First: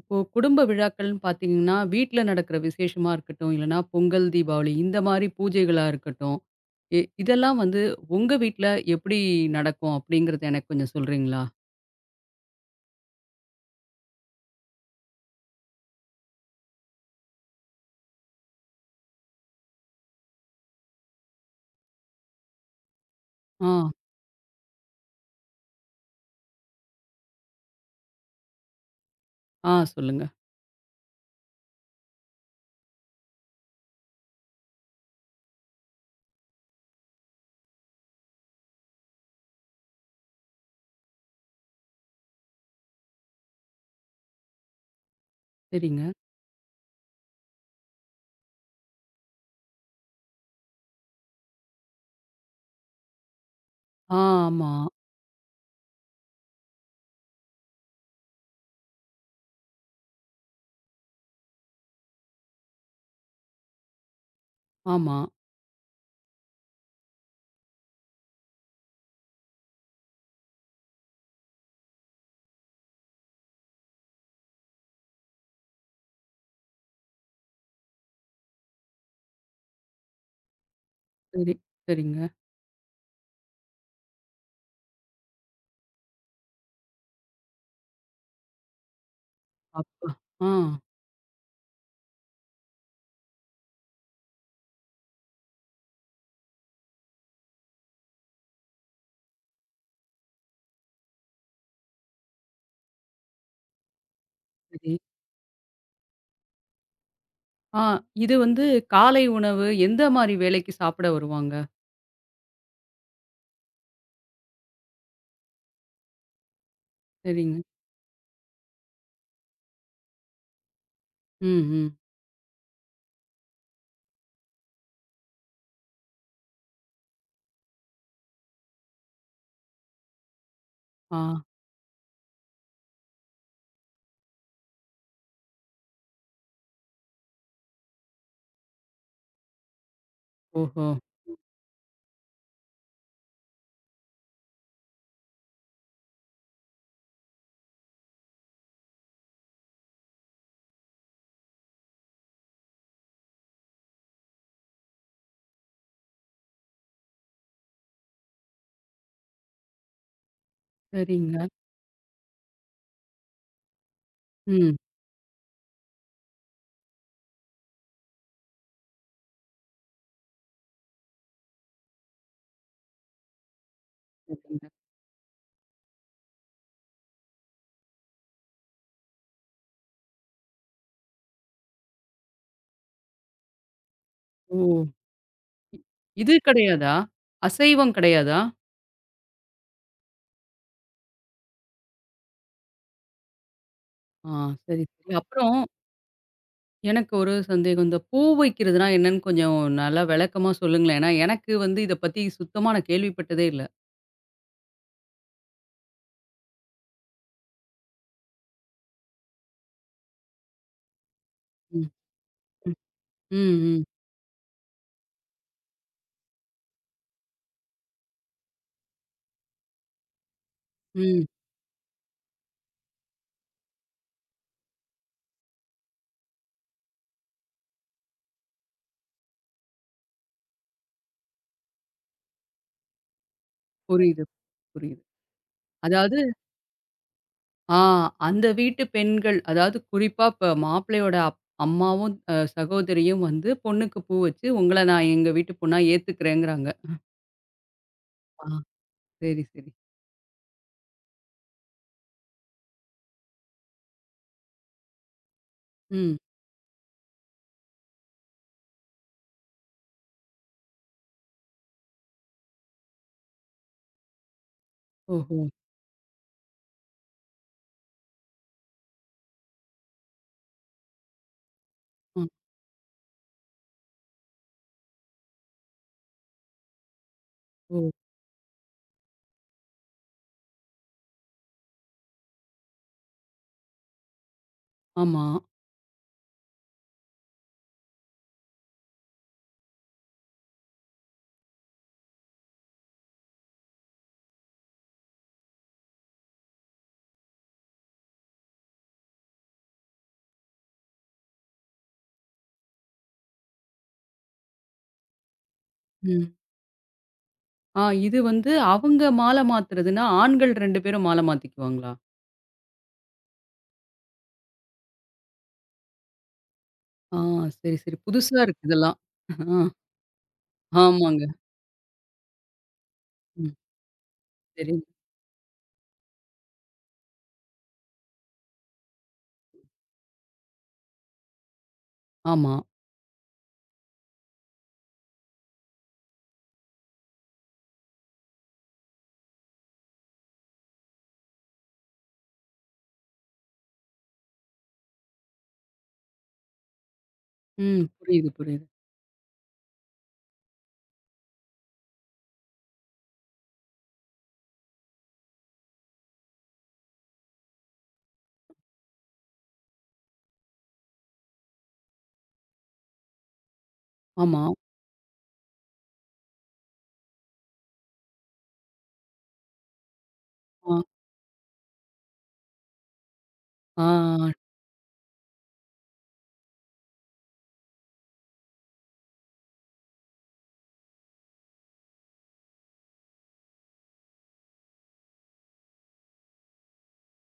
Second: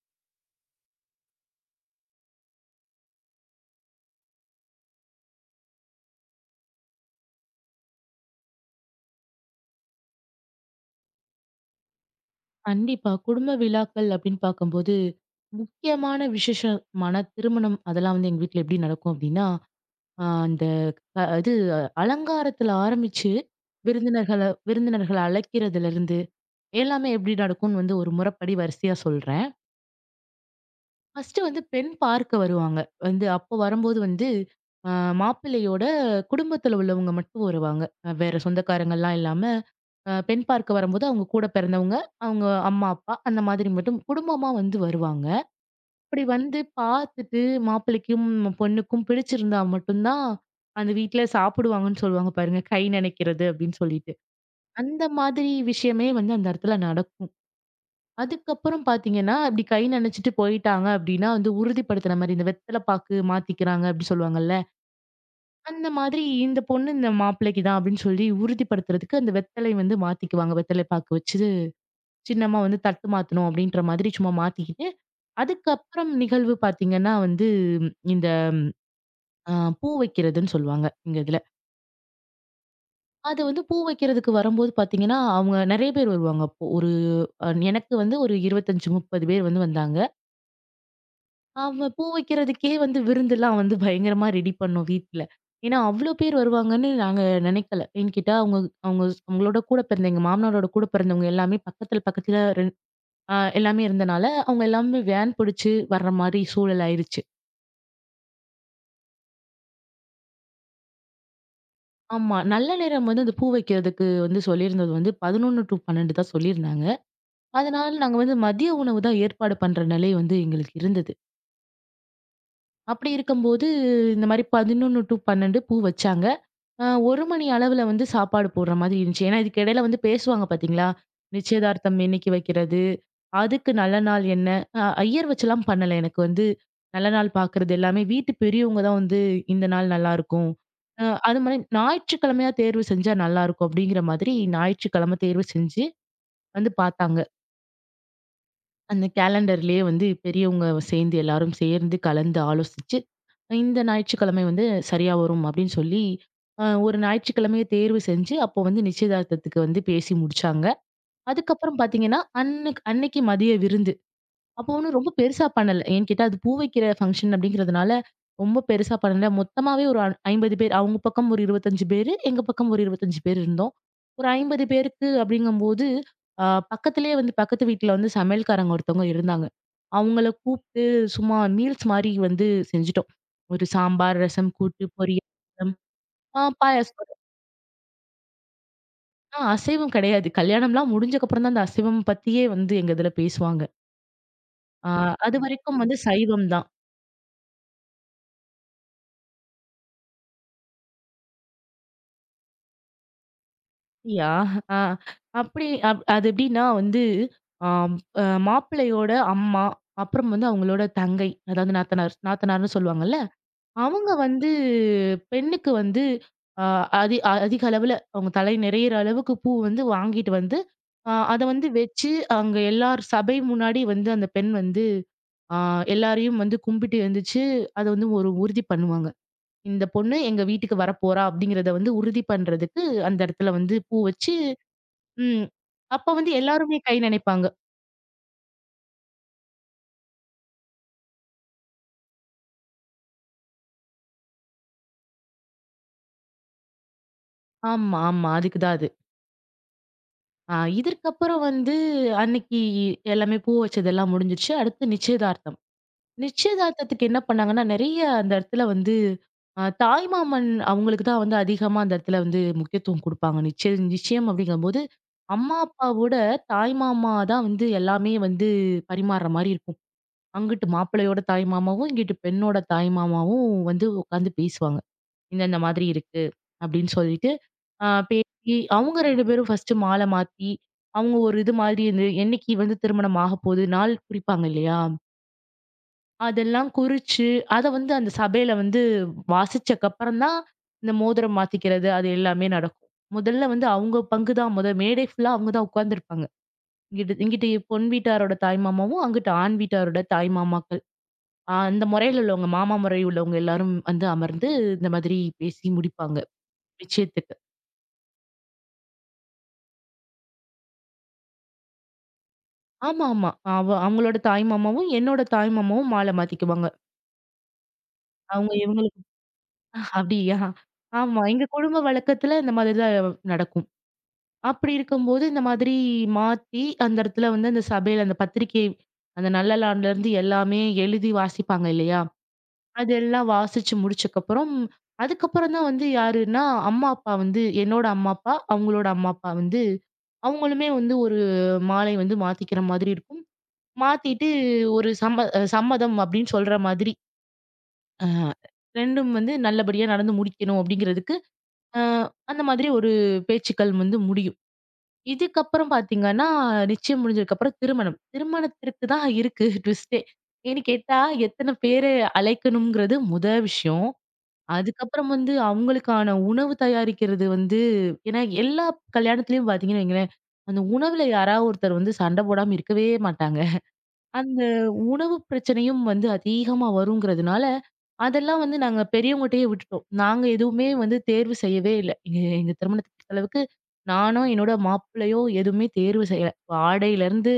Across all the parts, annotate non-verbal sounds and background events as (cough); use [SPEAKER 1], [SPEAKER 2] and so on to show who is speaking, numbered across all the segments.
[SPEAKER 1] இப்போ குடும்ப விழாக்கள்னு பார்த்தீங்கன்னா, வீட்ல நடக்கிற விசேஷமா இருக்கட்டும், இல்லன்னா பொங்கல், தீபாவளி இந்த மாரி பூஜைகளா இருக்கட்டும், இதெல்லாம் வந்து உங்க வீட்ல எப்படி நடக்கும் அப்படிங்கிறத எனக்கு கொஞ்சம் சொல்றீங்களா?
[SPEAKER 2] கண்டிப்பா. குடும்ப விழாக்கள் அப்படின்னு பார்க்கும்போது, முக்கியமான விசேஷமான திருமணம் அதெல்லாம் வந்து எங்க வீட்ல எப்படி நடக்கும் அப்படின்னா, அ அந்த அ இது அலங்காரத்துல ஆரம்பிச்சு,
[SPEAKER 1] ஆ,
[SPEAKER 2] விருந்தினர்கள விருந்தினர்கள அழைக்கிறதுலருந்து எல்லாமே எப்படி நடக்கும்னு வந்து ஒரு முறைப்படி வரிசையா சொல்றேன்.
[SPEAKER 1] ஆ சொல்லுங்க.
[SPEAKER 2] ஃபர்ஸ்ட்டு வந்து பெண் பார்க்க வருவாங்க. வந்து அப்போ வரும்போது வந்து அ மாப்பிள்ளையோட குடும்பத்துல உள்ளவங்க மட்டும் வருவாங்க. வேற சொந்தக்காரங்கலாம் இல்லாம, பெண் பார்க்க வரும்போது அவங்க கூட பிறந்தவங்க, அவங்க அம்மா, அப்பா அந்த மாதிரி மட்டும் குடும்பமா வந்து வருவாங்க.
[SPEAKER 1] சரிங்க.
[SPEAKER 2] அப்படி வந்து பார்த்துட்டு மாப்பிள்ளைக்கும், பொண்ணுக்கும் பிடிச்சிருந்தா மட்டும் தான் அந்த வீட்ல சாப்பிடுவாங்கன்னு சொல்லுவாங்க பாருங்க. கை நனைக்கிறது அப்படின்னு சொல்லிட்டு.
[SPEAKER 1] ஆ, ஆமா,
[SPEAKER 2] அந்த மாதிரி விஷயமே வந்து அந்த இடத்துல நடக்கும். அதுக்கப்புறம் பாத்தீங்கன்னா, அப்படி கை நனச்சுட்டு போயிட்டாங்க அப்படின்னா, வந்து உறுதிப்படுத்துன மாரி இந்த வெத்தல பாக்கு மாத்திக்கிறாங்க அப்படி சொல்லுவாங்கல்ல.
[SPEAKER 1] ஆமா.
[SPEAKER 2] அந்த மாதிரி இந்த பொண்ணு இந்த மாப்பிள்ளைக்கு தான் அப்படின்னு சொல்லி உறுதிப்படுத்துறதுக்கு அந்த வெத்தலை வந்து மாத்திக்குவாங்க. வெத்தலை பாக்கு வச்சு சின்னமா வந்து தட்டு மாத்தணும் அப்படின்ற மாதிரி சும்மா மாத்திக்கிட்டு, அதுக்கப்புறம் நிகழ்வு பாத்தீங்கன்னா வந்து இந்த அ பூ வைக்கிறதுன்னு சொல்லுவாங்க எங்க இதுல.
[SPEAKER 1] சரி, சரிங்க.
[SPEAKER 2] அது வந்து பூ வைக்கிறதுக்கு வரும்போது பாத்தீங்கன்னா, அவங்க நெறைய பேர் வருவாங்க அப்போ. ஒரு அ எனக்கு வந்து ஒரு 25, 30 பேர் வந்தாங்க.
[SPEAKER 1] அப்பா ஆ,
[SPEAKER 2] அவ பூ வைக்கிறதுக்கே வந்து விருந்தெல்லாம் வந்து பயங்கரமா ரெடி பண்ணோம் வீட்ல. ஏன்னா, அவ்ளோ பேர் வருவாங்கன்னு நாங்க நினைக்கல. ஏன்னு கேட்டா, அவங்க அவங்க அவங்களோட கூட பிறந்த எங்க மாமனாரோட கூட பிறந்தவங்க எல்லாமே பக்கத்துல பக்கத்துல ரெண் அ எல்லாமே இருந்தனால, அவங்க
[SPEAKER 1] சரி.
[SPEAKER 2] எல்லாமே வேன் பிடிச்சு வர்ற மாரி சூழல் ஆயிருச்சு.
[SPEAKER 1] ஆ இது வந்து காலை உணவு எந்த மாரி வேளைக்கு சாப்பிட வருவாங்க?
[SPEAKER 2] ஆமா. நல்ல நேரம் வந்து அந்த பூ வைக்கிறதுக்கு வந்து சொல்லியிருந்தது வந்து 11:00 டூ 12:00 தான் சொல்லியிருந்தாங்க.
[SPEAKER 1] சரிங்க.
[SPEAKER 2] அதனால நாங்க வந்து மதிய உணவு தான் ஏற்பாடு பண்ற நிலை வந்து எங்களுக்கு இருந்தது.
[SPEAKER 1] ம், ம்.
[SPEAKER 2] அப்படி இருக்கும்போது, இந்த மாரி 11:00 டூ 12:00 பூ வச்சாங்க. 1 மணி அளவுல வந்து சாப்பாடு போடுற மாதிரி இருந்துச்சு. ஏன்னா, இதுக்கு இடையில வந்து பேசுவாங்க பார்த்தீங்களா?
[SPEAKER 1] ஆ,
[SPEAKER 2] நிச்சயதார்த்தம் என்னைக்கு வைக்கிறது? அதுக்கு நல்ல நாள் என்ன? ஐயர் வச்சுலாம் பண்ணல. எனக்கு வந்து நல்ல நாள் பார்க்குறது எல்லாமே வீட்டு பெரியவங்க தான் வந்து இந்த நாள் நல்லாயிருக்கும்.
[SPEAKER 1] ஓஹோ!
[SPEAKER 2] அ அது மாரி ஞாயிற்றுக்கிழமையா தேர்வு செஞ்சா நல்லாயிருக்கும் அப்படிங்கிற மாதிரி ஞாயிற்றுக்கிழமை தேர்வு செஞ்சு வந்து பார்த்தாங்க. அந்த கேலண்டர்லயே வந்து பெரியவங்க சேர்ந்து எல்லாரும் சேர்ந்து கலந்து ஆலோசிச்சு இந்த ஞாயிற்றுக்கிழமை வந்து சரியா வரும் அப்படின்னு சொல்லி ஒரு ஞாயிற்றுக்கிழமைய தேர்வு செஞ்சு, அப்போ வந்து நிச்சயதார்த்தத்துக்கு வந்து பேசி முடிச்சாங்க.
[SPEAKER 1] சரிங்க.
[SPEAKER 2] அதுக்கப்புறம் பார்த்தீங்கன்னா, அன்னைக்கு அன்னைக்கு மதிய விருந்து. அப்போ
[SPEAKER 1] ம்,
[SPEAKER 2] ஒண்ணும் ரொம்ப பெருசா பண்ணல. ஏன்னு கேட்டா, அது பூ வைக்கிற ஃபங்ஷன் அப்படிங்கிறதுனால, ரொம்ப பெருசா பண்ணல. மொத்தமாவே ஒரு அ 50 பேர். அவங்க பக்கம் ஒரு 25 பேரு, எங்க பக்கம் ஒரு 25 பேர் இருந்தோம். ஒரு 50
[SPEAKER 1] சரிங்க.
[SPEAKER 2] பேருக்கு அப்படிங்கும்போது, அ பக்கத்திலேயே வந்து பக்கத்து வீட்ல வந்து சமையல்காரங்க ஒருத்தவங்க இருந்தாங்க. அவங்கள கூப்பிட்டு சும்மா மீல்ஸ் மாரி வந்து செஞ்சுட்டோம். ஒரு சாம்பார், ரசம்,
[SPEAKER 1] ஓ!
[SPEAKER 2] கூட்டு, பொரியல்,
[SPEAKER 1] இ இது
[SPEAKER 2] ஆ
[SPEAKER 1] கிடையாதா?
[SPEAKER 2] பாயாசம்.
[SPEAKER 1] அசைவம் கிடையாதா?
[SPEAKER 2] ஆ அசைவம் கிடையாது. கல்யாணம்லாம் முடிஞ்சக்கப்புறம் தான் அந்த அசைவம் பத்தியே வந்து எங்க இதுல பேசுவாங்க.
[SPEAKER 1] ஆ சரி,
[SPEAKER 2] ஆ
[SPEAKER 1] சரி. அப்புறம்
[SPEAKER 2] அதுவரைக்கும் வந்து சைவம் தான்.
[SPEAKER 1] எனக்கு ஒரு சந்தேகம். இந்த பூ வைக்கிறதுனா என்னன்னு கொஞ்சம் நல்லா விளக்கமா சொல்லுங்களேன். ஏன்னா, எனக்கு வந்து இத பத்தி சுத்தமா நான் கேள்விப்பட்டதே இல்ல.
[SPEAKER 2] அப்படியா? ஆ. அப்படி அப் அது எப்படின்னா வந்து, ஆம் அ மாப்பிள்ளையோட அம்மா, அப்புறம் வந்து அவங்களோட தங்கை, அதாவது
[SPEAKER 1] ம்,
[SPEAKER 2] நாத்தனார்
[SPEAKER 1] ம்.
[SPEAKER 2] நாத்தனார்ன்னு சொல்லுவாங்கல்ல.
[SPEAKER 1] ம், ம்,
[SPEAKER 2] அவங்க வந்து பெண்ணுக்கு வந்து அ அதிக அளவுல அவங்க தலை நிறையிற அளவுக்கு பூ வந்து வாங்கிட்டு வந்து,
[SPEAKER 1] ம்.
[SPEAKER 2] அத வந்து வச்சு அங்க எல்லார் சபை முன்னாடி வந்து அந்த பெண் வந்து அ எல்லாரையும் வந்து கும்பிட்டு எழுந்துச்சு, அத வந்து ஒரு உறுதி பண்ணுவாங்க. இந்த பொண்ணு எங்க வீட்டுக்கு வரப்போறா அப்படிங்கிறத வந்து உறுதி பண்றதுக்கு அந்த இடத்துல வந்து பூ
[SPEAKER 1] புரியுது,
[SPEAKER 2] வச்சு
[SPEAKER 1] புரியுது.
[SPEAKER 2] ம். அப்ப
[SPEAKER 1] அதாவது
[SPEAKER 2] வந்து எல்லாருமே கை நனைப்பாங்க.
[SPEAKER 1] ஆ அந்த வீட்டு பெண்கள், அதாவது குறிப்பா இப்ப மாப்பிள்ளையோட அம்மாவும், அ சகோதரியும் வந்து பொண்ணுக்கு பூ வச்சு, உங்கள நான் எங்க வீட்டு பொண்ணா ஏத்துக்கிறேங்கிறாங்க.
[SPEAKER 2] ஆமா, ஆமா.
[SPEAKER 1] ஆ
[SPEAKER 2] அதுக்கு தான் அது.
[SPEAKER 1] சரி, சரி.
[SPEAKER 2] ஆ இதற்கப்புறம் வந்து அன்னைக்கு எல்லாமே பூ வச்சதெல்லாம் முடிஞ்சிருச்சு. அடுத்து நிச்சயதார்த்தம்.
[SPEAKER 1] ம்.
[SPEAKER 2] நிச்சயதார்த்தத்துக்கு என்ன பண்ணாங்கன்னா, நெறைய அந்த இடத்துல வந்து தாய்மாமன் அவங்களுக்கு தான் வந்து அதிகமா அந்த இடத்துல வந்து முக்கியத்துவம் குடுப்பாங்க. நிச்சயம் அப்படிங்கும்போது,
[SPEAKER 1] ஓஹோ!
[SPEAKER 2] அம்மா அப்பாவோட தாய்மாமா தான் வந்து எல்லாமே வந்து பரிமாறுற மாரி இருக்கும். அங்கிட்டு மாப்பிள்ளையோட தாய்மாமாவும், இங்கிட்டு
[SPEAKER 1] அ.
[SPEAKER 2] பெண்ணோட தாய்மாமாவும் வந்து உட்காந்து பேசுவாங்க. இந்த இந்த மாதிரி இருக்கு அப்படின்னு சொல்லிட்டு ஆ
[SPEAKER 1] ஓ!
[SPEAKER 2] பேசி, அவங்க 2 பேரும் ஃபர்ஸ்ட்டு மால மாத்தி, அவங்க ஒரு இது மாதிரி இந்த என்னைக்கு வந்து திருமணம் ஆகப்போது, நாள் குறிப்பாங்க இல்லையா?
[SPEAKER 1] ஆமா.
[SPEAKER 2] அதெல்லாம் குறிச்சு, அத வந்து அந்த சபையில வந்து வாசிச்சக்கப்புறம் தான், இந்த மோதிரம் மாத்திக்கிறது அது எல்லாமே நடக்கும். முதல்ல வந்து அவங்க பங்கு தான் மொத மேடை ஃபுல்லா அவங்க தான் உட்கார்ந்துருப்பாங்க. இங்கிட்டு இங்கிட்டு பொன் வீட்டாரோட தாய் மாமாவும், அங்கிட்டு ஆண் வீட்டாரோட தாய் மாமாக்கள். அந்த முறையில உள்ளவங்க மாமா முறை உள்ளவங்க எல்லாரும் வந்து அமர்ந்து, இந்த மாதிரி பேசி முடிப்பாங்க,
[SPEAKER 1] ம்.
[SPEAKER 2] நிச்சயத்துக்கு.
[SPEAKER 1] ஆ இது வந்து அவங்க மால மாத்துறதுன்னா, ஆண்கள் 2 பேரும் மால மாத்திக்குவாங்களா?
[SPEAKER 2] ஆமா, ஆமா. அவங்களோட தாய் மாமாவும், என்னோட தாய் மாமாவும் மாலை மாத்திக்குவாங்க.
[SPEAKER 1] ஆ சரி, சரி. புதுசா
[SPEAKER 2] அவங்க
[SPEAKER 1] இருக்கு இதெல்லாம்.
[SPEAKER 2] இவங்களுக்கு
[SPEAKER 1] ஆ
[SPEAKER 2] (laughs) அப்படியா? ஆமா.
[SPEAKER 1] ஆமாங்க.
[SPEAKER 2] எங்க குடும்ப வழக்கத்துல இந்த மாதிரி தான்
[SPEAKER 1] ம்.
[SPEAKER 2] நடக்கும். அப்படி
[SPEAKER 1] சரி.
[SPEAKER 2] இருக்கும்போது இந்த மாதிரி மாத்தி அந்த இடத்துல வந்து அந்த சபையில அந்த பத்திரிக்கை அந்த நல்லலாண்டுலேருந்து எல்லாமே எழுதி வாசிப்பாங்க இல்லையா?
[SPEAKER 1] ஆமா.
[SPEAKER 2] அதெல்லாம் வாசிச்சு முடிச்சக்கப்புறம், அதுக்கப்புறம் தான் வந்து யாருன்னா அம்மா, அப்பா வந்து என்னோட அம்மா, அப்பா, அவங்களோட அம்மா, அப்பா வந்து அவங்களுமே வந்து ஒரு மாலை வந்து மாத்திக்கிற மாதிரி இருக்கும். மாத்திட்டு ஒரு சம்மதம் அப்படின்னு சொல்ற மாதிரி.
[SPEAKER 1] ம்.
[SPEAKER 2] அ
[SPEAKER 1] புரியுது, புரியுது.
[SPEAKER 2] 2ம் வந்து நல்லபடியா நடந்து முடிக்கணும் அப்படிங்கிறதுக்கு, அ அந்த மாதிரி ஒரு பேச்சுக்கள் வந்து முடியும். இதுக்கப்புறம் பார்த்தீங்கன்னா, நிச்சயம் முடிஞ்சதுக்கப்புறம் திருமணம். திருமணத்திற்கு தான் இருக்கு ட்விஸ்ட்டே. ஏன்னு கேட்டா, எத்தன பேர அழைக்கணுங்கிறது முத விஷயம்.
[SPEAKER 1] ஆமா.
[SPEAKER 2] அதுக்கப்புறம் வந்து அவங்களுக்கான உணவு தயாரிக்கிறது வந்து ஏன்னா எல்லா கல்யாணத்துலயும் பார்த்தீங்கன்னு வைங்களேன், அந்த
[SPEAKER 1] ஆ.
[SPEAKER 2] உணவுல யாராவது ஒருத்தர் வந்து சண்டை போடாம இருக்கவே மாட்டாங்க.
[SPEAKER 1] ஆ.
[SPEAKER 2] அந்த உணவு பிரச்சனையும் வந்து அதிகமா வருங்கிறதுனால, அதெல்லாம் வந்து நாங்க பெரியவங்கட்டயே விட்டுட்டோம். நாங்க எதுவுமே வந்து தேர்வு செய்யவே இல்ல. எங்க எங்க திருமணத்த பொறுத்தளவுக்கு, நானோ, என்னோட மாப்பிள்ளையோ எதுவுமே தேர்வு செய்யல. ஆடையிலருந்து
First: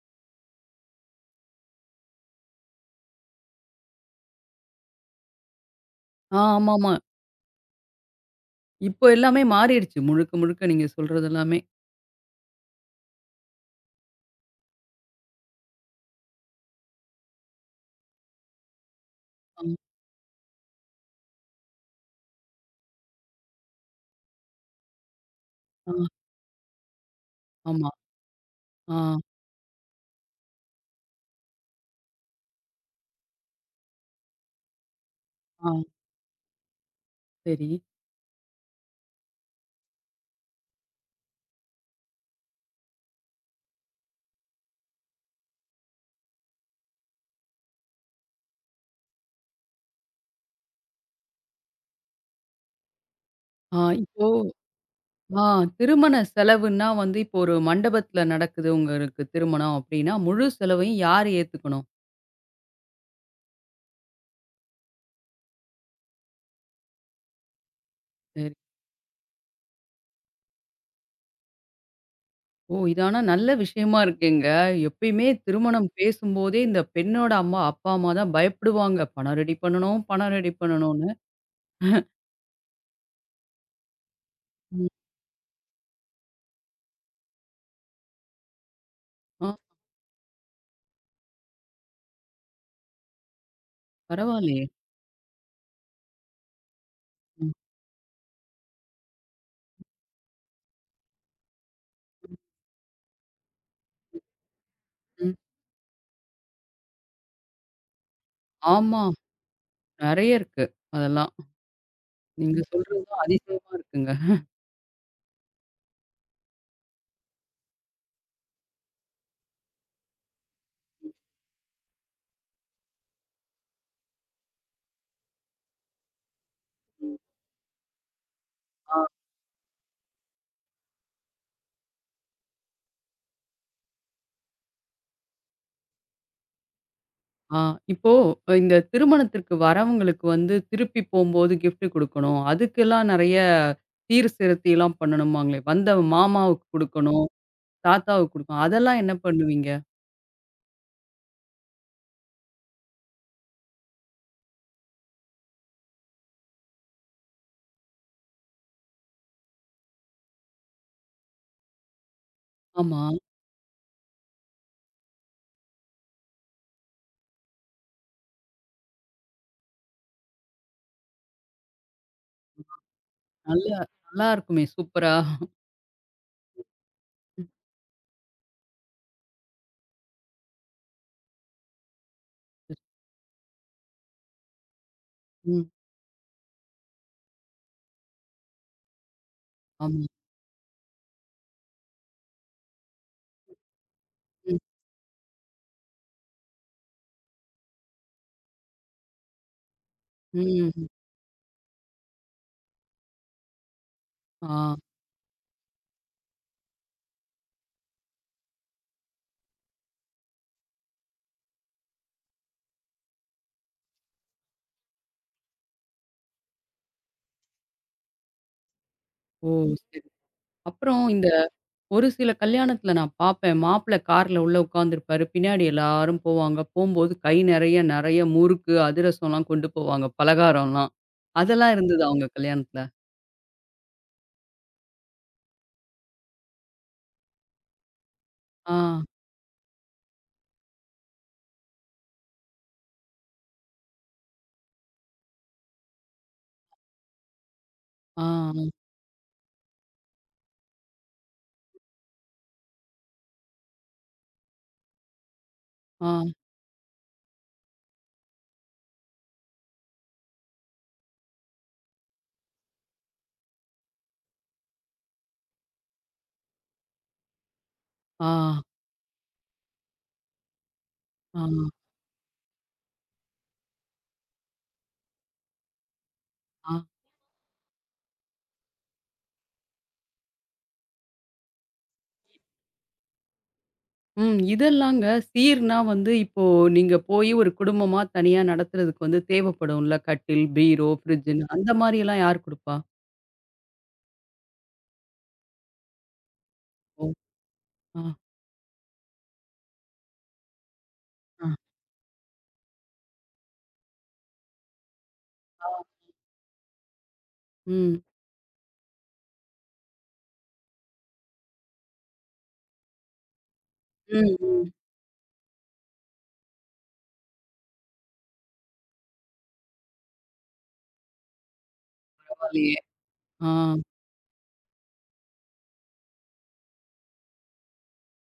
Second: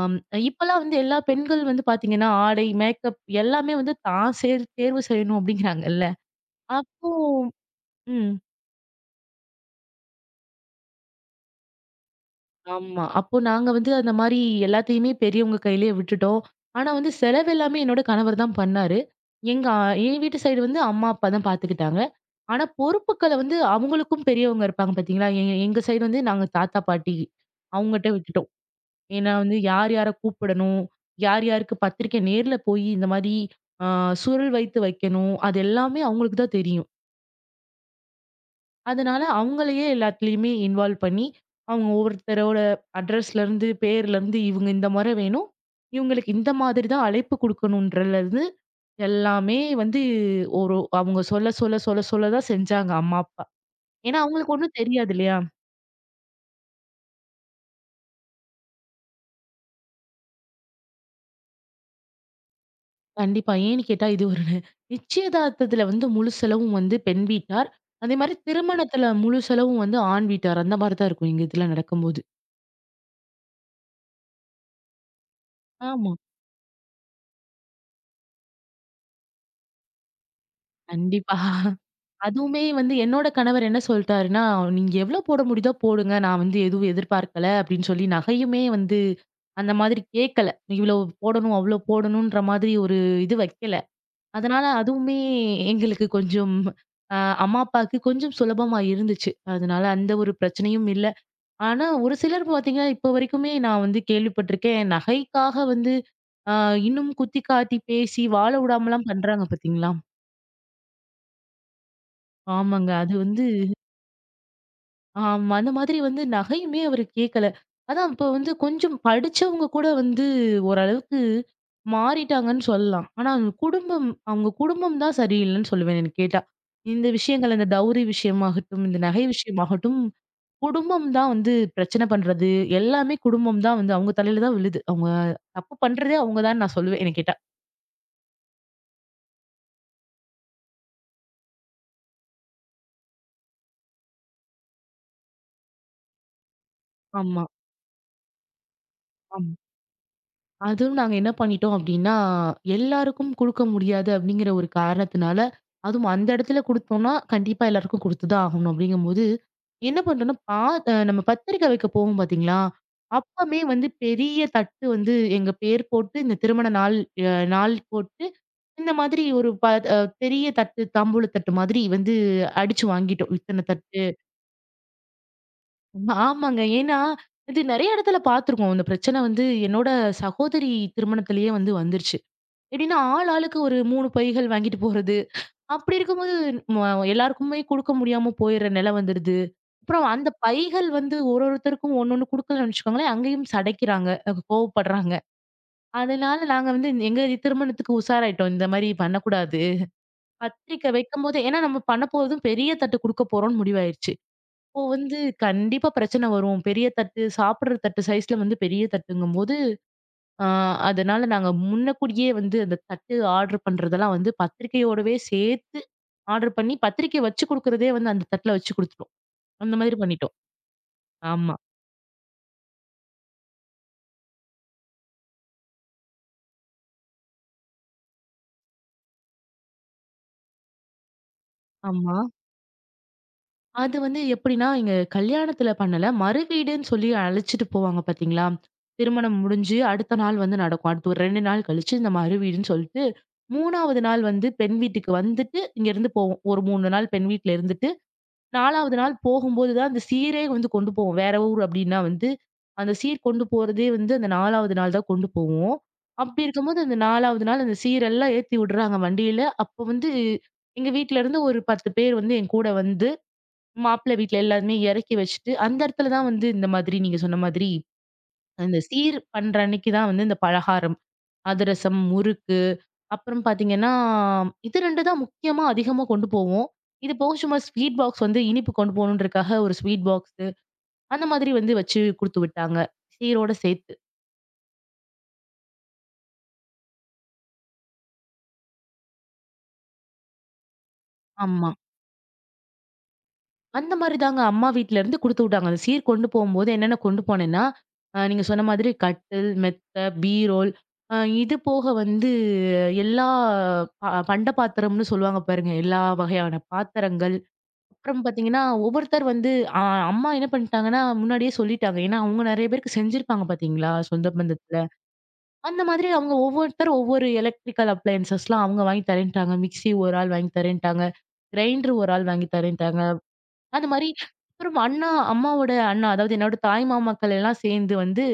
[SPEAKER 2] அம் இப்பலாம் வந்து எல்லா பெண்கள் வந்து பாத்தீங்கன்னா, ஆடை, மேக்கப் எல்லாமே வந்து தான் தேர்வு செய்யணும் அப்படிங்கிறாங்கல்ல.
[SPEAKER 1] ஆ. ஆமாமா.
[SPEAKER 2] அப்போ ம்.
[SPEAKER 1] இப்போ எல்லாமே மாறிடுச்சு. முழுக்க, முழுக்க நீங்க சொல்றது எல்லாமே.
[SPEAKER 2] ஆமா. அப்போ நாங்க வந்து அந்த மாரி எல்லாத்தையுமே பெரியவங்க கையிலேயே விட்டுட்டோம். ஆனா வந்து செலவு எல்லாமே என்னோட கணவர் தான் பண்ணாரு. எங்க
[SPEAKER 1] ஆம்.
[SPEAKER 2] அ என் வீட்டு சைடு வந்து அம்மா, அப்பா தான் பார்த்துக்கிட்டாங்க. ஆனா பொறுப்புக்கள வந்து அவங்களுக்கும் பெரியவங்க இருப்பாங்க பார்த்தீங்களா? எங்க
[SPEAKER 1] ஆ.
[SPEAKER 2] சைடு வந்து நாங்க தாத்தா, பாட்டி
[SPEAKER 1] ஆமா.
[SPEAKER 2] அவங்கட்ட விட்டுட்டோம்.
[SPEAKER 1] ஆ.
[SPEAKER 2] ஏன்னா வந்து யார் யார கூப்பிடணும், யார் யாருக்கு பத்திரிக்கை நேர்ல போய் இந்த மாரி அ சுருள் வைத்து வைக்கணும். அது
[SPEAKER 1] ஆ.
[SPEAKER 2] எல்லாமே அவங்களுக்கு தான் தெரியும்.
[SPEAKER 1] சரி.
[SPEAKER 2] அதனால அவங்களையே எல்லாத்துலயுமே இன்வால்வ் பண்ணி, அவங்க ஒவ்வொருத்தரோட அட்ரஸ்ல இருந்து, பேர்ல இருந்து இவங்க இந்த முறை வேணும். இவங்களுக்கு இந்த மாதிரி தான் அழைப்பு குடுக்கணும்ன்றதுலருந்து எல்லாமே வந்து ஒரு அவங்க சொல்ல, சொல்ல, சொல்ல, சொல்ல தான் செஞ்சாங்க அம்மா, அப்பா.
[SPEAKER 1] ஆ
[SPEAKER 2] ஏன்னா
[SPEAKER 1] இப்போ
[SPEAKER 2] அவங்களுக்கு ஒண்ணும் தெரியாது இல்லையா?
[SPEAKER 1] ஆ திருமண செலவுன்னா வந்து இப்போ ஒரு மண்டபத்துல நடக்குது உங்களுக்கு திருமணம் அப்டின்னா, முழு செலவையும் யார் ஏத்துக்கணும்?
[SPEAKER 2] கண்டிப்பா. ஏன்னு கேட்டா இது ஒரு நிச்சயதார்த்தத்துல வந்து முழு செலவும் வந்து பெண் வீட்டார். அதே மாரி திருமணத்துல முழு செலவும் வந்து ஆண் வீட்டார். அந்த மாரி தான் இருக்கும் எங்க இதுல நடக்கும்போது.
[SPEAKER 1] ஓ! இது ஆனா நல்ல விஷயமா இருக்கேங்க. எப்பயுமே திருமணம்
[SPEAKER 2] ஆமா.
[SPEAKER 1] பேசும்போதே இந்த பெண்ணோட அம்மா, அப்பா, அம்மா தான் பயப்படுவாங்க. பணம் ரெடி பண்ணணும், பணம் ரெடி பண்ணணும்னு.
[SPEAKER 2] கண்டிப்பா. அதுவுமே வந்து என்னோட கணவர் என்ன சொல்ட்டாருன்னா,
[SPEAKER 1] ம்.
[SPEAKER 2] "நீங்க எவ்ளோ போட முடியுதோ போடுங்க. நான் வந்து எதுவும் எதிர்பார்க்கல" அப்படின்னு சொல்லி நகையுமே வந்து
[SPEAKER 1] ஆ
[SPEAKER 2] அந்த மாதிரி கேட்கல. இவ்வளோ போடணும், அவ்வளோ போடணுன்ற மாதிரி ஒரு இது வைக்கல. அதனால
[SPEAKER 1] பரவாயில்லையே!
[SPEAKER 2] அதுவுமே எங்களுக்கு கொஞ்சம் அ
[SPEAKER 1] ம்,
[SPEAKER 2] அம்மா, அப்பாவுக்கு கொஞ்சம் சுலபமா இருந்துச்சு. அதனால அந்த ஒரு பிரச்சனையும் இல்ல. ஆனா ஒரு சிலர் பார்த்தீங்கன்னா, இப்போ வரைக்குமே நான் வந்து கேள்விப்பட்டிருக்கேன்.
[SPEAKER 1] ம்.
[SPEAKER 2] நகைக்காக வந்து அ இன்னும் குத்தி காத்தி பேசி வாழ
[SPEAKER 1] ஆமா.
[SPEAKER 2] விடாமலாம் பண்றாங்க பார்த்தீங்களா?
[SPEAKER 1] நெறைய இருக்கு. அதெல்லாம். நீங்க
[SPEAKER 2] ஆமாங்க.
[SPEAKER 1] சொல்றது
[SPEAKER 2] அது
[SPEAKER 1] தான்
[SPEAKER 2] வந்து
[SPEAKER 1] அதிசயமா இருக்குங்க.
[SPEAKER 2] ஆமா. அந்த மாதிரி வந்து நகையுமே அவரு கேட்கல. அதான் அப்ப வந்து கொஞ்சம் படிச்சவங்க கூட வந்து ஓரளவுக்கு மாறிட்டாங்கன்னு சொல்லலாம். ஆனா அவங்க குடும்பம் தான் சரியில்லன்னு சொல்லுவேன் என்ன கேட்டா. இந்த
[SPEAKER 1] ம்.
[SPEAKER 2] விஷயங்கள் அந்த டவுரி விஷயமாகட்டும், இந்த
[SPEAKER 1] ஆ,
[SPEAKER 2] நகை விஷயமாகட்டும், குடும்பம் தான் வந்து பிரச்சனை பண்றது. எல்லாமே குடும்பம் தான் வந்து அவங்க தலையில தான் விழுது. அவங்க தப்பு பண்றதே அவங்க தான்னு நான் சொல்லுவேன் என்ன கேட்டா.
[SPEAKER 1] ஆ. இப்போ இந்த திருமணத்திற்கு வரவங்களுக்கு வந்து திருப்பி போம்போது கிஃப்ட் குடுக்கணும். அதுக்கெல்லாம் நெறைய சீர் சிரத்தைலாம் பண்ணணுமாங்களே! வந்த மாமாவுக்கு குடுக்கணும்,
[SPEAKER 2] ஆமா.
[SPEAKER 1] தாத்தாவுக்கு குடுக்கணும். அதெல்லாம் என்ன
[SPEAKER 2] ஆமா.
[SPEAKER 1] பண்ணுவீங்க?
[SPEAKER 2] அதுவும் நாங்க என்ன பண்ணிட்டோம் அப்டின்னா, எல்லாருக்கும் குடுக்க முடியாது அப்டிங்கிற ஒரு காரணத்தினால, அதுவும் அந்த இடத்துல குடுத்தோம்னா, கண்டிப்பா எல்லாருக்கும் குடுத்துதான் ஆகணும் அப்டிங்கும்போது, என்ன பண்றோம்னா, பா அ நம்ம பத்திரிக்கை வைக்க போவோம் பார்த்தீங்களா?
[SPEAKER 1] ஆமா.
[SPEAKER 2] அப்பமே வந்து பெரிய தட்டு வந்து எங்க பேர் போட்டு, இந்த திருமண நாள் நாள் போட்டு, இந்த மாதிரி ஒரு ப அ பெரிய தட்டு, தாம்பூல தட்டு மாதிரி வந்து அடிச்சு வாங்கிட்டோம். இத்தன
[SPEAKER 1] நல்ல
[SPEAKER 2] தட்டு
[SPEAKER 1] நல்லா இருக்குமே! சூப்பரா.
[SPEAKER 2] ஆமாங்க. ஏன்னா, இது நெறைய இடத்துல பார்த்துருக்கோம். இந்த பிரச்சனை வந்து என்னோட சகோதரி திருமணத்திலேயே வந்து வந்துருச்சு. எப்படின்னா, ஆள் ஆளுக்கு ஒரு 3 பைகள் வாங்கிட்டு போறது.
[SPEAKER 1] ம்.
[SPEAKER 2] அப்படி இருக்கும்போது ம எல்லாருக்குமே குடுக்க முடியாம போயிடுற நிலை வந்துடுது.
[SPEAKER 1] ஆமா.
[SPEAKER 2] அப்புறம் அந்த பைகள் வந்து ஒரு ஒருத்தருக்கும் ஒண்ணொண்ணு குடுக்கலன்னு வச்சுக்கோங்களேன், அங்கேயும் சடைக்கிறாங்க. அது
[SPEAKER 1] ம்.
[SPEAKER 2] கோவப்படுறாங்க. அதனால நாங்க வந்து எங்க திருமணத்துக்கு உஷாராயிட்டோம். இந்த மாரி பண்ணக்கூடாது.
[SPEAKER 1] ம்.
[SPEAKER 2] பத்திரிக்கை வைக்கும்போது ஏன்னா நம்ம பண்ண போறதும் பெரிய தட்டு குடுக்க போறோம்னு முடிவாயிருச்சு.
[SPEAKER 1] ஆ.
[SPEAKER 2] அப்போ வந்து கண்டிப்பா பிரச்சனை வரும். பெரிய தட்டு, சாப்பிடுற தட்டு சைஸ்ல வந்து பெரிய தட்டுங்கும்போது, ஆ அதனால நாங்க முன்னக்கூடியே வந்து அந்த தட்டு ஆர்டர் பண்றதெல்லாம் வந்து பத்திரிக்கையோடவே சேர்த்து ஆர்டர் பண்ணி, பத்திரிக்கை வச்சு குடுக்குறதே வந்து அந்த தட்டுல வச்சு குடுத்துட்டோம்.
[SPEAKER 1] ஓ!
[SPEAKER 2] அந்த மாதிரி
[SPEAKER 1] சரி.
[SPEAKER 2] பண்ணிட்டோம்.
[SPEAKER 1] அப்புறம் இந்த
[SPEAKER 2] ஆமா,
[SPEAKER 1] ஒரு சில கல்யாணத்துல நான் பார்ப்பேன். மாப்பிள்ளை கார்ல உள்ள உட்காந்துருப்பாரு. பின்னாடி எல்லாரும் போவாங்க. போம்போது கை நெறைய, நெறைய முறுக்கு, அதிரசம்லாம் கொண்டு போவாங்க. பலகாரம்லாம். அதெல்லாம் இருந்ததா
[SPEAKER 2] ஆமா.
[SPEAKER 1] உங்க கல்யாணத்துல?
[SPEAKER 2] அது வந்து எப்படின்னா, எங்க கல்யாணத்துல பண்ணல. மறு வீடுன்னு சொல்லி அழைச்சிட்டு போவாங்க பார்த்தீங்களா?
[SPEAKER 1] ஆ.
[SPEAKER 2] திருமணம் முடிஞ்சு அடுத்த நாள் வந்து நடக்கும். அடுத்து ஒரு 2 நாள் கழிச்சு இந்த மறு வீடுன்னு சொல்லிட்டு, 3வது நாள் வந்து பெண் வீட்டுக்கு வந்துட்டு, இங்கேருந்து போவோம். ஒரு 3 நாள் பெண் வீட்ல இருந்துட்டு,
[SPEAKER 1] ஆ.
[SPEAKER 2] 4வது நாள் போகும்போது தான் அந்த சீரே வந்து கொண்டு போவோம். வேற ஊர் அப்படின்னா வந்து, அந்த சீர் கொண்டு போறதே வந்து அந்த 4வது நாள் தான் கொண்டு போவோம்.
[SPEAKER 1] ஆ.
[SPEAKER 2] அப்படி இருக்கும்போது அந்த 4வது நாள் அந்த சீரெல்லாம் ஏத்தி விடுறாங்க வண்டியில. அப்போ வந்து எங்க வீட்லருந்து ஒரு 10 பேர் வந்து என் கூட வந்து மாப்பிள்ளை வீட்ல எல்லாருமே இறக்கி வச்சுட்டு, அந்த இடத்துல தான் வந்து இந்த மாதிரி நீங்க சொன்ன மாதிரி,
[SPEAKER 1] ஆ.
[SPEAKER 2] அந்த சீர் பண்ற அன்னைக்கு தான் வந்து இந்த பலகாரம்,
[SPEAKER 1] ஆ.
[SPEAKER 2] அதிரசம், முறுக்கு, அப்புறம் பார்த்தீங்கன்னா, இது 2 தான் முக்கியமா அதிகமா கொண்டு போவோம்.
[SPEAKER 1] ஆ.
[SPEAKER 2] இது போக சும்மா ஸ்வீட் பாக்ஸ் வந்து இனிப்பு கொண்டு போகணுன்றதுக்காக ஒரு ஸ்வீட் பாக்ஸு, அந்த மாதிரி வந்து வச்சு குடுத்து விட்டாங்க. சீரோட சேர்த்து.
[SPEAKER 1] ம். இதெல்லாங்க சீர்னா வந்து இப்போ நீங்க போய் ஒரு குடும்பமா தனியா நடத்துறதுக்கு வந்து தேவைப்படும்ல. கட்டில், பீரோ, ஃப்ரிட்ஜ்ன்னு
[SPEAKER 2] ஆமா.
[SPEAKER 1] அந்த மாரியெல்லாம் யார் குடுப்பா?
[SPEAKER 2] அந்த மாரி தாங்க அம்மா வீட்லருந்து குடுத்துவிட்டாங்க. அந்த சீர் கொண்டு போம்போது என்னென்ன
[SPEAKER 1] ஓ!
[SPEAKER 2] கொண்டு போனேன்னா,
[SPEAKER 1] ஆ.
[SPEAKER 2] நீங்க சொன்ன மாதிரி கட்டில், மெத்த, பீரோல் அ
[SPEAKER 1] ஆ.
[SPEAKER 2] இது போக வந்து எல்லா ப பண்ட பாத்திரம்னு சொல்லுவாங்க
[SPEAKER 1] ஆ.
[SPEAKER 2] பாருங்க. எல்லா வகையான பாத்திரங்கள்.
[SPEAKER 1] ம்.
[SPEAKER 2] அப்புறம் பார்த்தீங்கன்னா, ஒவ்வொருத்தர் வந்து அ அம்மா என்ன பண்ணிட்டாங்கன்னா, முன்னாடியே சொல்லிட்டாங்க. ஏன்னா, அவங்க நெறைய பேருக்கு செஞ்சிருப்பாங்க பார்த்தீங்களா? சொந்த
[SPEAKER 1] ம், ம்.
[SPEAKER 2] பந்தத்துல. அந்த மாதிரி அவங்க ஒவ்வொருத்தர் ஒவ்வொரு எலக்ட்ரிக்கல் அப்ளையன்ஸஸ்லாம் அவங்க வாங்கி தரேன்ட்டாங்க. மிக்ஸி ஒரு ஆள் வாங்கி தரேன்ட்டாங்க. கிரைண்டர் ஒரு ஆள் வாங்கி
[SPEAKER 1] பரவாயில்லையே!
[SPEAKER 2] தரேன்ட்டாங்க.
[SPEAKER 1] ஆ.
[SPEAKER 2] அந்த மாரி அப்புறம் அம்மாவோட அண்ணா, அதாவது என்னோட தாய் மாமாக்கள் எல்லாம் சேர்ந்து வந்து,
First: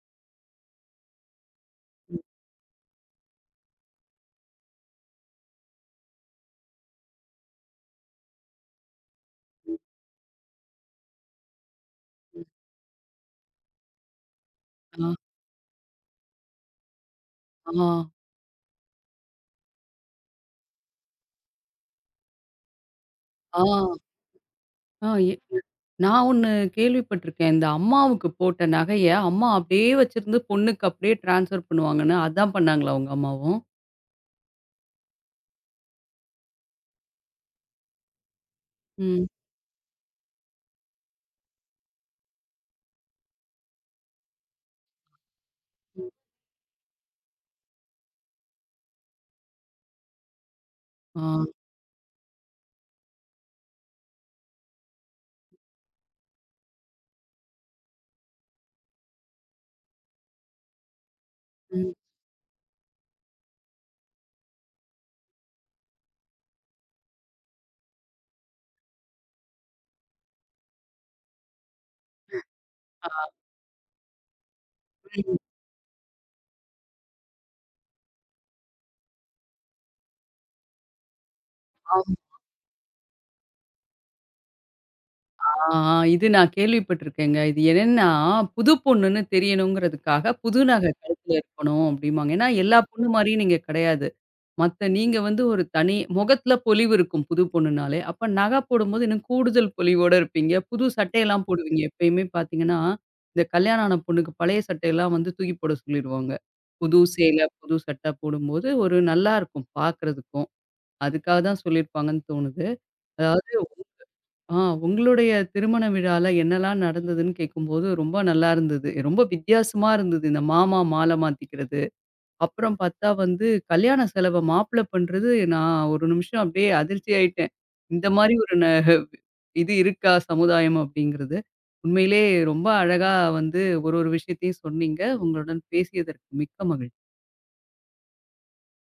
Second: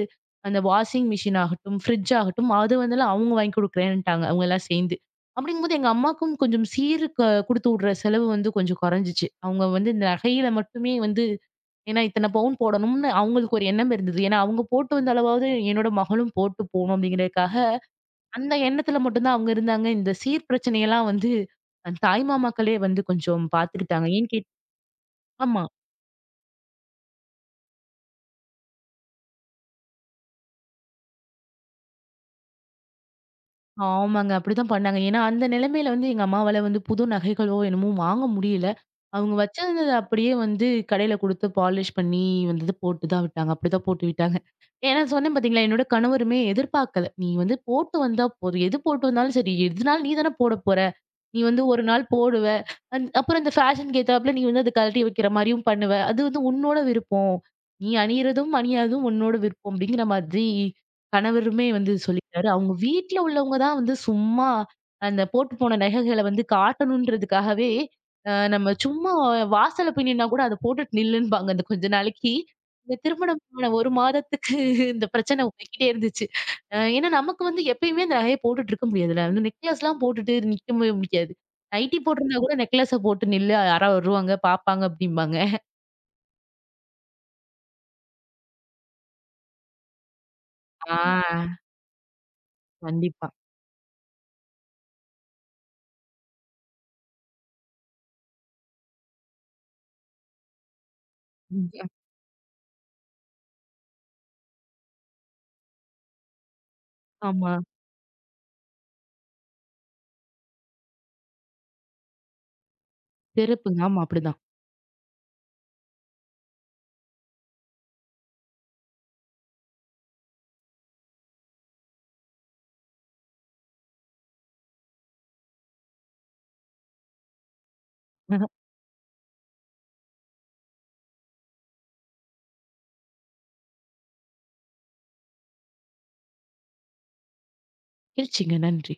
[SPEAKER 2] அந்த வாஷிங் மிஷின் ஆகட்டும், ஃப்ரிட்ஜ்
[SPEAKER 1] ம்,
[SPEAKER 2] ஆகட்டும், அது வந்துலாம் அவங்க வாங்கி குடுக்குறேன்ட்டாங்க. அவங்க எல்லாம் சேர்ந்து. அப்படிங்கும்போது எங்க அம்மாக்கும் கொஞ்சம் சீருக்கு குடுத்து விடுற செலவு வந்து கொஞ்சம் குறைஞ்சுச்சு. அவங்க
[SPEAKER 1] ம்,
[SPEAKER 2] வந்து இந்த நகையில மட்டுமே வந்து ஏன்னா இத்தன
[SPEAKER 1] ம்.
[SPEAKER 2] பவுன் போடணும்னு அவங்களுக்கு ஒரு எண்ணம் இருந்தது. ஏன்னா அவங்க போட்டு
[SPEAKER 1] ஆ,
[SPEAKER 2] வந்த அளவாவது என்னோட மகளும் போட்டு போணும் அப்படிங்கிறதுக்காக,
[SPEAKER 1] ஆ,
[SPEAKER 2] அந்த எண்ணத்துல மட்டும் தான் அவங்க இருந்தாங்க. இந்த சீர் பிரச்சனையெல்லாம் வந்து, தாய் மாமாக்களே வந்து கொஞ்சம்
[SPEAKER 1] ஆ.
[SPEAKER 2] பார்த்துக்கிட்டாங்க. ஏன்னு கேட்
[SPEAKER 1] ஆ எ
[SPEAKER 2] ஆமா.
[SPEAKER 1] நான் ஒண்ணு கேள்விப்பட்டுருக்கேன். இந்த அம்மாவுக்கு போட்ட நகைய அம்மா அப்படியே வச்சிருந்து பொண்ணுக்கு அப்படியே ட்ரான்ஸ்ஃபர் பண்ணுவாங்கன்னு, அதான் பண்ணாங்களா உங்க அம்மாவும்?
[SPEAKER 2] ஆமாங்க. அப்படிதான் பண்ணாங்க. ஏன்னா, அந்த நிலைமையில வந்து எங்க அம்மாவால வந்து புது நகைகளோ என்னமோ வாங்க முடியல.
[SPEAKER 1] ம்.
[SPEAKER 2] அவங்க வச்சிருந்தத அப்படியே வந்து கடையில குடுத்து பாலிஷ் பண்ணி வந்தது போட்டு தான் விட்டாங்க. அப்படிதான் போட்டு விட்டாங்க. ஏன்னா சொன்னேன் பார்த்தீங்களா, என்னோட
[SPEAKER 1] ம்.
[SPEAKER 2] கணவருமே எதிர்பார்க்கல. "நீ வந்து போட்டு வந்தா போதும். எது போட்டு வந்தாலும் சரி, எதுனாலும் நீ தானே போட போற.
[SPEAKER 1] ஆ.
[SPEAKER 2] நீ வந்து ஒரு நாள் போடுவ. அப்புறம் அந்த ஃபேஷன்க்கு ஏத்தாப்புல நீ வந்து அத கழட்டி வைக்கிற மாரியும் பண்ணுவ. அது வந்து உன்னோட விருப்பம். நீ அணியிறதும், அணியாததும் உன்னோட விருப்பம்." அப்படிங்கிற மாதிரி கணவருமே
[SPEAKER 1] ம்,
[SPEAKER 2] வந்து சொல்லிட்டாரு. அவங்க வீட்ல உள்ளவங்க தான் வந்து சும்மா அந்த போட்டு போன நகைகள வந்து காட்டணுன்றதுக்காகவே, நம்ம சும்மா வாசல்ல போய் நின்னா கூட அத போட்டுட்டு நில்லுன்பாங்க அந்த கொஞ்ச நாளைக்கு. இந்த திருமணமான 1 மாதத்துக்கு இந்த
[SPEAKER 1] ம்.
[SPEAKER 2] பிரச்சனை போய்க்கிட்டே இருந்துச்சு. ஏன்னா நமக்கு வந்து எப்பயுமே அந்த நகைய போட்டுட்டு இருக்க முடியாதுல்ல. வந்து நெக்லஸ்லாம் போட்டுட்டு நிக்கவே முடியாது. நைட்டி போட்டிருந்தா கூட நெக்லஸ போட்டு நில்லு யாராவது வருவாங்க, பார்ப்பாங்க அப்டிம்பாங்க.
[SPEAKER 1] ஆ இது நான் கேள்விப்பட்டிருக்கேங்க. இது என்னன்னா, புது பொண்ணுன்னு தெரியணுங்கிறதுக்காக, புது நகை
[SPEAKER 2] ஆ
[SPEAKER 1] கழுத்துல இருக்கணும் அப்படிம்பாங்க. ஏன்னா, எல்லா பொண்ணு
[SPEAKER 2] கண்டிப்பா.
[SPEAKER 1] மாரியும் நீங்க கிடையாது. மத்த நீங்க வந்து ஒரு தனி முகத்துல பொலிவு இருக்கும் புது பொண்ணுனாலே. அப்ப நகை போடும்போது இன்னும் கூடுதல் பொலிவோட இருப்பீங்க. புது சட்டையெல்லாம் போடுவீங்க.
[SPEAKER 2] ம்.
[SPEAKER 1] எப்பயுமே பார்த்தீங்கன்னா, இந்த கல்யாணம் ஆன பொண்ணுக்கு பழைய சட்டையெல்லாம் வந்து தூக்கி போட சொல்லிருவாங்க. புது சேலை,
[SPEAKER 2] ஆமா.
[SPEAKER 1] புது சட்டை போடும்போது ஒரு நல்லா இருக்கும் பார்க்கறதுக்கும். அதுக்காக தான் சொல்லியிருப்பாங்கன்னு தோணுது. அதாவது
[SPEAKER 2] சிறப்புங்க. ஆமா அப்படிதான்.
[SPEAKER 1] ஆ உங்களுடைய திருமண விழால என்னலாம் நடந்ததுன்னு கேட்கும்போது ரொம்ப நல்லா இருந்தது. ரொம்ப வித்தியாசமா இருந்தது. இந்த மாமா மாலை மாத்திக்கிறது. அப்புறம் பார்த்தா வந்து கல்யாண செலவ மாப்பிளை பண்றது நான் ஒரு நிமிஷம் அப்படியே அதிர்ச்சி ஆயிட்டேன். இந்த மாரி ஒரு ந
[SPEAKER 2] (laughs)
[SPEAKER 1] இது இருக்கா சமுதாயம் அப்படிங்கிறது. உண்மையிலே ரொம்ப அழகா வந்து ஒரு ஒரு விஷயத்தையும் சொன்னீங்க. உங்களுடன் பேசியதற்கு மிக்க மகிழ்ச்சி.
[SPEAKER 2] மகிழ்ச்சிங்க. நன்றி.